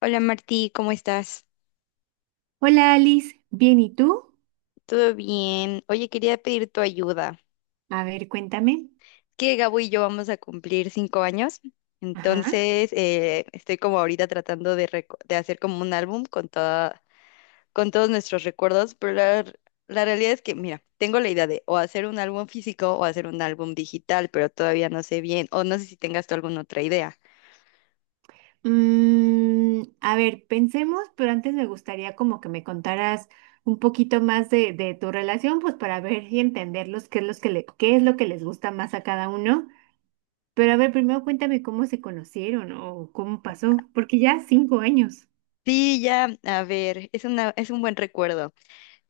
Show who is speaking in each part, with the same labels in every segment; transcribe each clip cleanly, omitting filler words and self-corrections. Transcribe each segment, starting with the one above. Speaker 1: Hola Martí, ¿cómo estás?
Speaker 2: Hola Alice, bien, ¿y tú?
Speaker 1: ¿Todo bien? Oye, quería pedir tu ayuda.
Speaker 2: A ver, cuéntame.
Speaker 1: Que Gabo y yo vamos a cumplir 5 años,
Speaker 2: Ajá.
Speaker 1: entonces estoy como ahorita tratando de hacer como un álbum con todos nuestros recuerdos, pero la realidad es que, mira, tengo la idea de o hacer un álbum físico o hacer un álbum digital, pero todavía no sé bien, o no sé si tengas tú alguna otra idea.
Speaker 2: A ver, pensemos, pero antes me gustaría como que me contaras un poquito más de tu relación, pues para ver y entenderlos qué es lo que les gusta más a cada uno. Pero a ver, primero cuéntame cómo se conocieron o cómo pasó, porque ya 5 años.
Speaker 1: Sí, ya, a ver, es un buen recuerdo.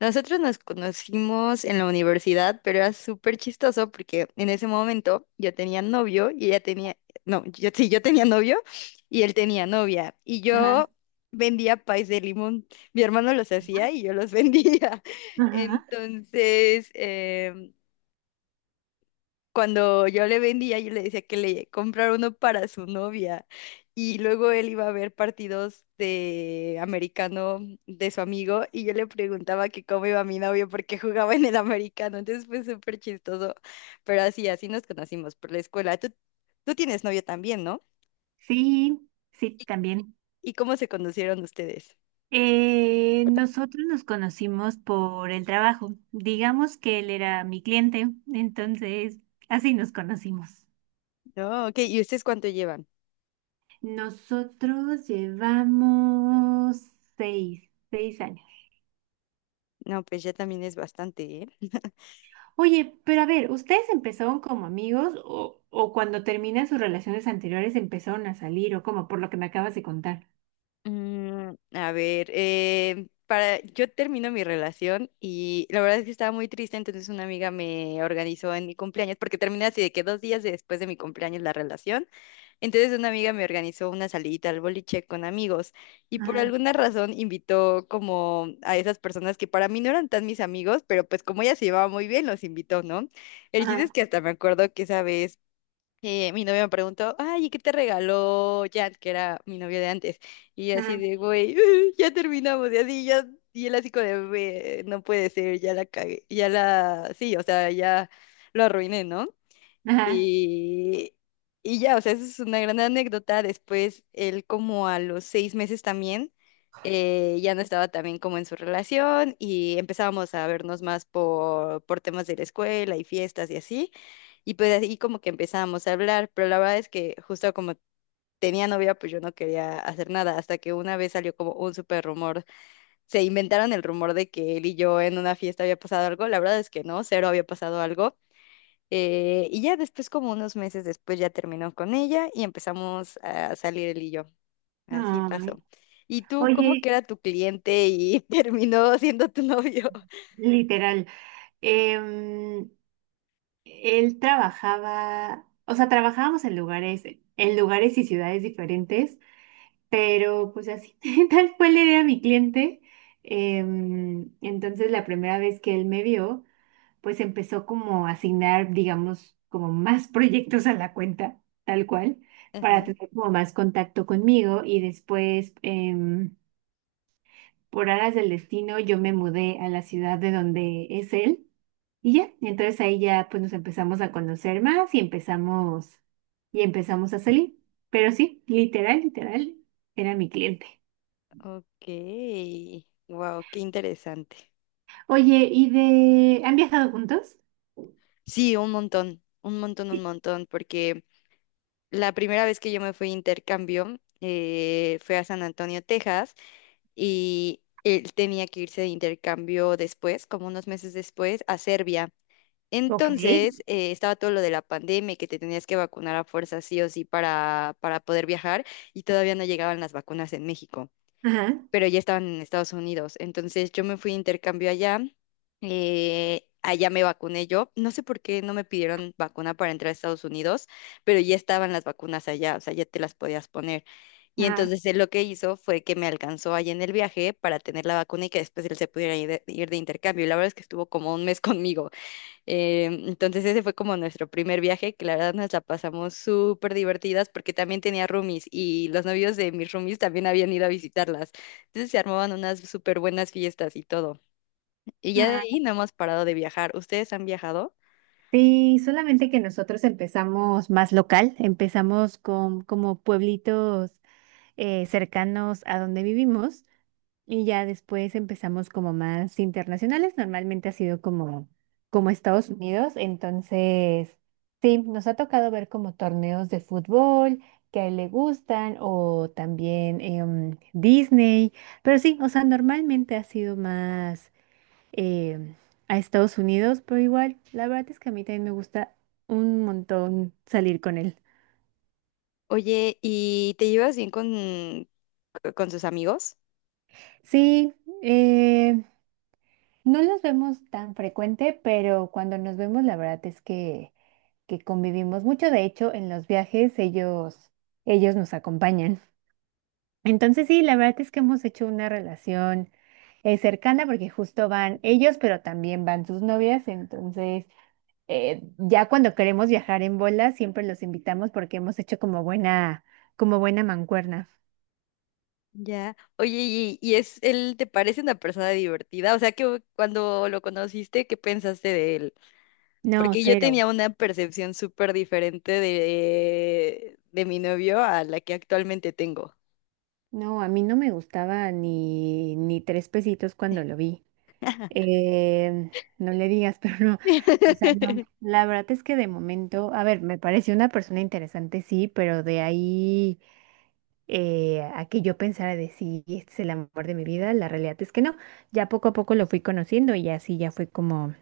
Speaker 1: Nosotros nos conocimos en la universidad, pero era súper chistoso porque en ese momento yo tenía novio y ella tenía, no, yo sí, yo tenía novio y él tenía novia. Y
Speaker 2: Ajá.
Speaker 1: yo vendía pais de limón. Mi hermano los hacía y yo los vendía.
Speaker 2: Ajá.
Speaker 1: Entonces, cuando yo le vendía, yo le decía que le comprara uno para su novia. Y luego él iba a ver partidos de americano de su amigo y yo le preguntaba que cómo iba mi novio porque jugaba en el americano. Entonces fue súper chistoso. Pero así, así nos conocimos por la escuela. Tú tienes novio también, ¿no?
Speaker 2: Sí, sí,
Speaker 1: ¿Y,
Speaker 2: también.
Speaker 1: y cómo se conocieron ustedes?
Speaker 2: Nosotros nos conocimos por el trabajo. Digamos que él era mi cliente, entonces así nos conocimos.
Speaker 1: No, ok. ¿Y ustedes cuánto llevan?
Speaker 2: Nosotros llevamos seis años.
Speaker 1: No, pues ya también es bastante, ¿eh?
Speaker 2: Oye, pero a ver, ¿ustedes empezaron como amigos o cuando terminan sus relaciones anteriores empezaron a salir o como por lo que me acabas de contar?
Speaker 1: Mm, a ver, yo termino mi relación y la verdad es que estaba muy triste, entonces una amiga me organizó en mi cumpleaños, porque terminé así de que 2 días después de mi cumpleaños la relación, entonces una amiga me organizó una salidita al boliche con amigos y por
Speaker 2: Ajá,
Speaker 1: alguna razón invitó como a esas personas que para mí no eran tan mis amigos, pero pues como ella se llevaba muy bien, los invitó, ¿no? El chiste es
Speaker 2: ajá,
Speaker 1: que hasta me acuerdo que sabes mi novio me preguntó, ay, ¿y qué te regaló Jan, que era mi novio de antes? Y yo así
Speaker 2: ajá,
Speaker 1: de, güey, ya terminamos, y así, ya, y él así como de, "Ve, no puede ser, ya la cagué, sí, o sea, ya lo arruiné, ¿no?
Speaker 2: ajá.
Speaker 1: Y, y ya, o sea, eso es una gran anécdota. Después, él como a los 6 meses también, ya no estaba también como en su relación y empezábamos a vernos más por temas de la escuela y fiestas y así. Y pues así como que empezábamos a hablar, pero la verdad es que justo como tenía novia, pues yo no quería hacer nada, hasta que una vez salió como un súper rumor. Se inventaron el rumor de que él y yo en una fiesta había pasado algo, la verdad es que no, cero había pasado algo. Y ya después, como unos meses después, ya terminó con ella y empezamos a salir él y yo. Así
Speaker 2: Ay.
Speaker 1: pasó. ¿Y tú cómo que
Speaker 2: Oye,
Speaker 1: era tu cliente y terminó siendo tu novio?
Speaker 2: literal. em, Él trabajaba, o sea, trabajábamos en lugares y ciudades diferentes, pero pues así, tal cual era mi cliente. Entonces, la primera vez que él me vio, pues empezó como a asignar, digamos, como más proyectos a la cuenta, tal cual, para
Speaker 1: Ajá,
Speaker 2: tener como más contacto conmigo y después, por aras del destino, yo me mudé a la ciudad de donde es él. Y ya, entonces ahí ya pues nos empezamos a conocer más y empezamos a salir. Pero sí, literal, literal, era mi cliente.
Speaker 1: ok. Wow, qué interesante.
Speaker 2: Oye, ¿Han viajado juntos?
Speaker 1: Sí, un montón, un montón, un
Speaker 2: Sí.
Speaker 1: montón, porque la primera vez que yo me fui a intercambio fue a San Antonio, Texas, y él tenía que irse de intercambio después, como unos meses después, a Serbia.
Speaker 2: Ok.
Speaker 1: Entonces, estaba todo lo de la pandemia y que te tenías que vacunar a fuerza sí o sí para poder viajar y todavía no llegaban las vacunas en México,
Speaker 2: Ajá,
Speaker 1: pero ya estaban en Estados Unidos. Entonces, yo me fui a intercambio allá, allá me vacuné yo. No sé por qué no me pidieron vacuna para entrar a Estados Unidos, pero ya estaban las vacunas allá, o sea, ya te las podías poner. Y
Speaker 2: ajá,
Speaker 1: entonces él lo que hizo fue que me alcanzó allá en el viaje para tener la vacuna y que después él se pudiera ir de intercambio. Y la verdad es que estuvo como un mes conmigo. Entonces ese fue como nuestro primer viaje, que la verdad nos la pasamos súper divertidas porque también tenía roomies y los novios de mis roomies también habían ido a visitarlas. Entonces se armaban unas súper buenas fiestas y todo. Y ya de
Speaker 2: ajá.
Speaker 1: ahí no hemos parado de viajar. ¿Ustedes han viajado?
Speaker 2: Sí, solamente que nosotros empezamos más local, empezamos con como pueblitos cercanos a donde vivimos. Y ya después empezamos como más internacionales. Normalmente ha sido como Estados Unidos. Entonces, sí, nos ha tocado ver como torneos de fútbol que a él le gustan o también Disney. Pero sí, o sea, normalmente ha sido más em, a Estados Unidos, pero igual, la verdad es que a mí también me gusta un montón salir con él.
Speaker 1: Oye, ¿y te llevas bien con sus amigos?
Speaker 2: Sí, eh, no los vemos tan frecuente, pero cuando nos vemos, la verdad es que convivimos mucho. De hecho, en los viajes ellos, ellos nos acompañan. Entonces, sí, la verdad es que hemos hecho una relación cercana porque justo van ellos, pero también van sus novias. Entonces, ya cuando queremos viajar en bola, siempre los invitamos porque hemos hecho como buena mancuerna.
Speaker 1: Ya. Oye, ¿y es él te parece una persona divertida? O sea, que cuando lo conociste, ¿qué pensaste de él?
Speaker 2: No,
Speaker 1: Porque yo
Speaker 2: cero.
Speaker 1: tenía una percepción súper diferente de mi novio a la que actualmente tengo.
Speaker 2: No, a mí no me gustaba ni tres pesitos cuando lo vi. Eh, no le digas, pero no. O sea, no. La verdad es que de momento, a ver, me pareció una persona interesante, sí, pero de ahí a que yo pensara de sí, este es el amor de mi vida, la realidad es que no. Ya poco a poco lo fui conociendo y así ya fue como,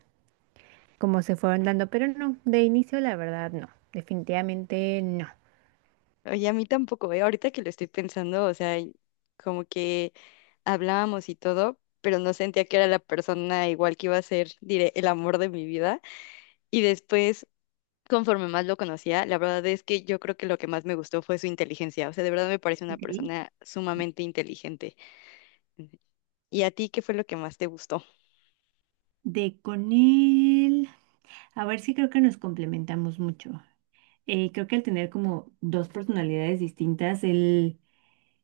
Speaker 2: como se fueron dando, pero no, de inicio la verdad no, definitivamente no.
Speaker 1: Oye, a mí tampoco, ¿eh? Ahorita que lo estoy pensando, o sea, y como que hablábamos y todo, pero no sentía que era la persona igual que iba a ser, diré, el amor de mi vida. Y después, conforme más lo conocía, la verdad es que yo creo que lo que más me gustó fue su inteligencia. O sea, de verdad me parece una
Speaker 2: Ok.
Speaker 1: persona sumamente inteligente. ¿Y a ti qué fue lo que más te gustó?
Speaker 2: De con él, a ver, si creo que nos complementamos mucho. Creo que al tener como dos personalidades distintas, él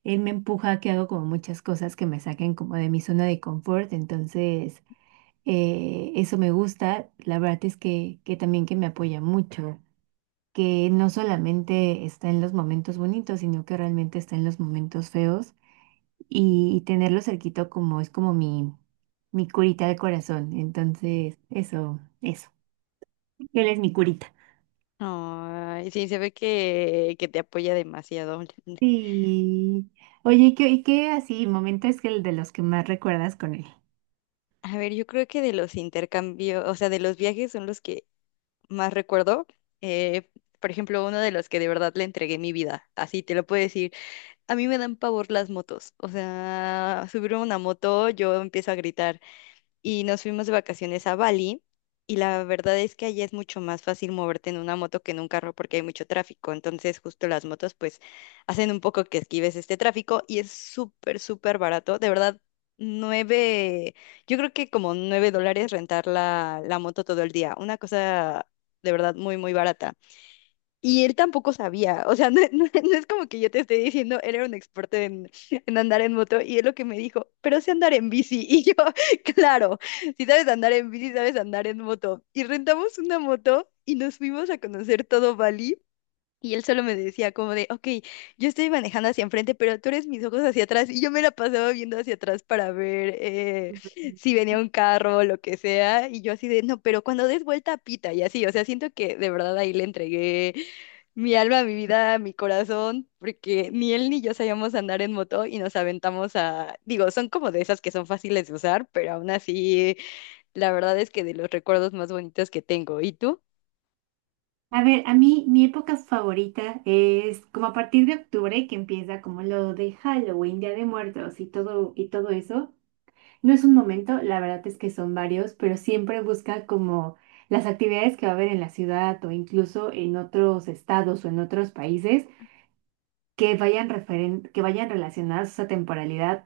Speaker 2: Él me empuja a que hago como muchas cosas que me saquen como de mi zona de confort, entonces eso me gusta. La verdad es que también que me apoya mucho, que no solamente está en los momentos bonitos, sino que realmente está en los momentos feos y tenerlo cerquito como es como mi curita del corazón. Entonces, eso, eso. Él es mi curita.
Speaker 1: Ay, sí, se ve que te apoya demasiado.
Speaker 2: Sí. Oye, y qué así momentos que el de los que más recuerdas con él?
Speaker 1: A ver, yo creo que de los intercambios, o sea, de los viajes son los que más recuerdo. Eh, por ejemplo, uno de los que de verdad le entregué mi vida, así te lo puedo decir. A mí me dan pavor las motos, o sea, subirme a una moto, yo empiezo a gritar. Y nos fuimos de vacaciones a Bali y la verdad es que allá es mucho más fácil moverte en una moto que en un carro porque hay mucho tráfico, entonces justo las motos pues hacen un poco que esquives este tráfico y es súper, súper barato, de verdad, nueve, yo creo que como $9 rentar la moto todo el día, una cosa de verdad muy, muy barata. Y él tampoco sabía, o sea, no es como que yo te esté diciendo, él era un experto en andar en moto y él lo que me dijo, pero sé andar en bici. Y yo, claro, si sabes andar en bici, sabes andar en moto. Y rentamos una moto y nos fuimos a conocer todo Bali y él solo me decía como de, ok, yo estoy manejando hacia enfrente, pero tú eres mis ojos hacia atrás. Y yo me la pasaba viendo hacia atrás para ver si venía un carro o lo que sea. Y yo así de, no, pero cuando des vuelta, pita. Y así, o sea, siento que de verdad ahí le entregué mi alma, mi vida, mi corazón, porque ni él ni yo sabíamos andar en moto y nos aventamos a, digo, son como de esas que son fáciles de usar, pero aún así, la verdad es que de los recuerdos más bonitos que tengo. ¿Y tú?
Speaker 2: A ver, a mí mi época favorita es como a partir de octubre, que empieza como lo de Halloween, Día de Muertos y todo eso. No es un momento, la verdad es que son varios, pero siempre busca como las actividades que va a haber en la ciudad o incluso en otros estados o en otros países que vayan relacionadas a esa temporalidad,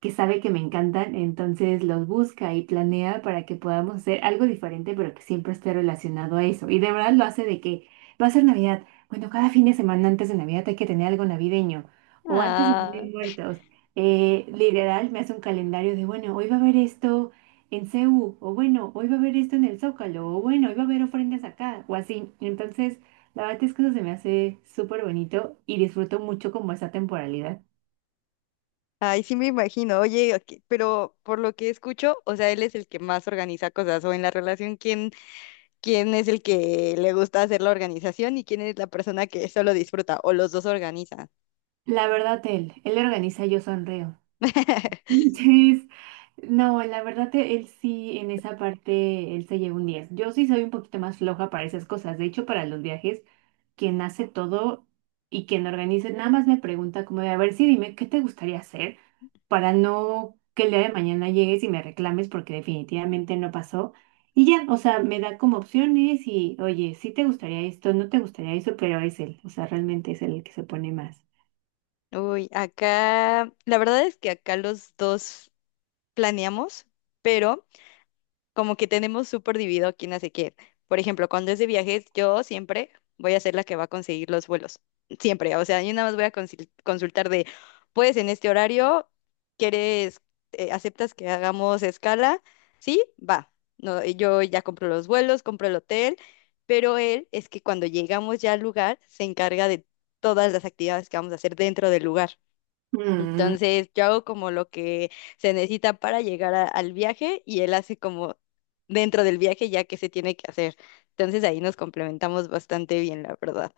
Speaker 2: que sabe que me encantan, entonces los busca y planea para que podamos hacer algo diferente, pero que siempre esté relacionado a eso. Y de verdad lo hace de que va a ser Navidad. Bueno, cada fin de semana antes de Navidad hay que tener algo navideño. O antes de Día
Speaker 1: Ah.
Speaker 2: de Muertos. Literal, me hace un calendario de, bueno, hoy va a haber esto en CU, o bueno, hoy va a haber esto en el Zócalo, o bueno, hoy va a haber ofrendas acá, o así. Entonces, la verdad es que eso se me hace súper bonito y disfruto mucho como esa temporalidad.
Speaker 1: Ay, sí me imagino. Oye, ok, pero por lo que escucho, o sea, él es el que más organiza cosas o en la relación, ¿quién es el que le gusta hacer la organización y quién es la persona que solo disfruta o los dos organizan?
Speaker 2: La verdad, él organiza, yo sonreo. Entonces, no, la verdad, él sí, en esa parte, él se lleva un 10. Yo sí soy un poquito más floja para esas cosas. De hecho, para los viajes, quien hace todo y quien organiza, nada más me pregunta como de, a ver, sí, dime, ¿qué te gustaría hacer? Para no que el día de mañana llegues y me reclames porque definitivamente no pasó. Y ya, o sea, me da como opciones y, oye, sí te gustaría esto, no te gustaría eso, pero es él, o sea, realmente es él el que se pone más.
Speaker 1: Uy, acá, la verdad es que acá los dos planeamos, pero como que tenemos súper dividido quién hace qué. Por ejemplo, cuando es de viajes, yo siempre voy a ser la que va a conseguir los vuelos. Siempre. O sea, yo nada más voy a consultar de, pues en este horario, ¿quieres, aceptas que hagamos escala? Sí, va. No, yo ya compro los vuelos, compro el hotel, pero él es que cuando llegamos ya al lugar, se encarga de todas las actividades que vamos a hacer dentro del lugar. Entonces yo hago como lo que se necesita para llegar al viaje y él hace como dentro del viaje ya que se tiene que hacer. Entonces ahí nos complementamos bastante bien, la verdad.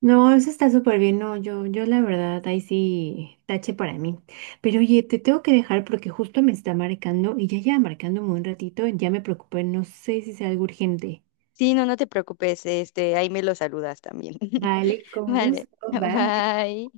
Speaker 2: No, eso está súper bien. No, yo la verdad, ahí sí, tache para mí. Pero oye, te tengo que dejar porque justo me está marcando y ya lleva marcándome un ratito, ya me preocupé, no sé si sea algo urgente.
Speaker 1: Sí, no, no te preocupes, este, ahí me lo saludas también.
Speaker 2: Vale, con
Speaker 1: Vale,
Speaker 2: gusto, bye.
Speaker 1: bye.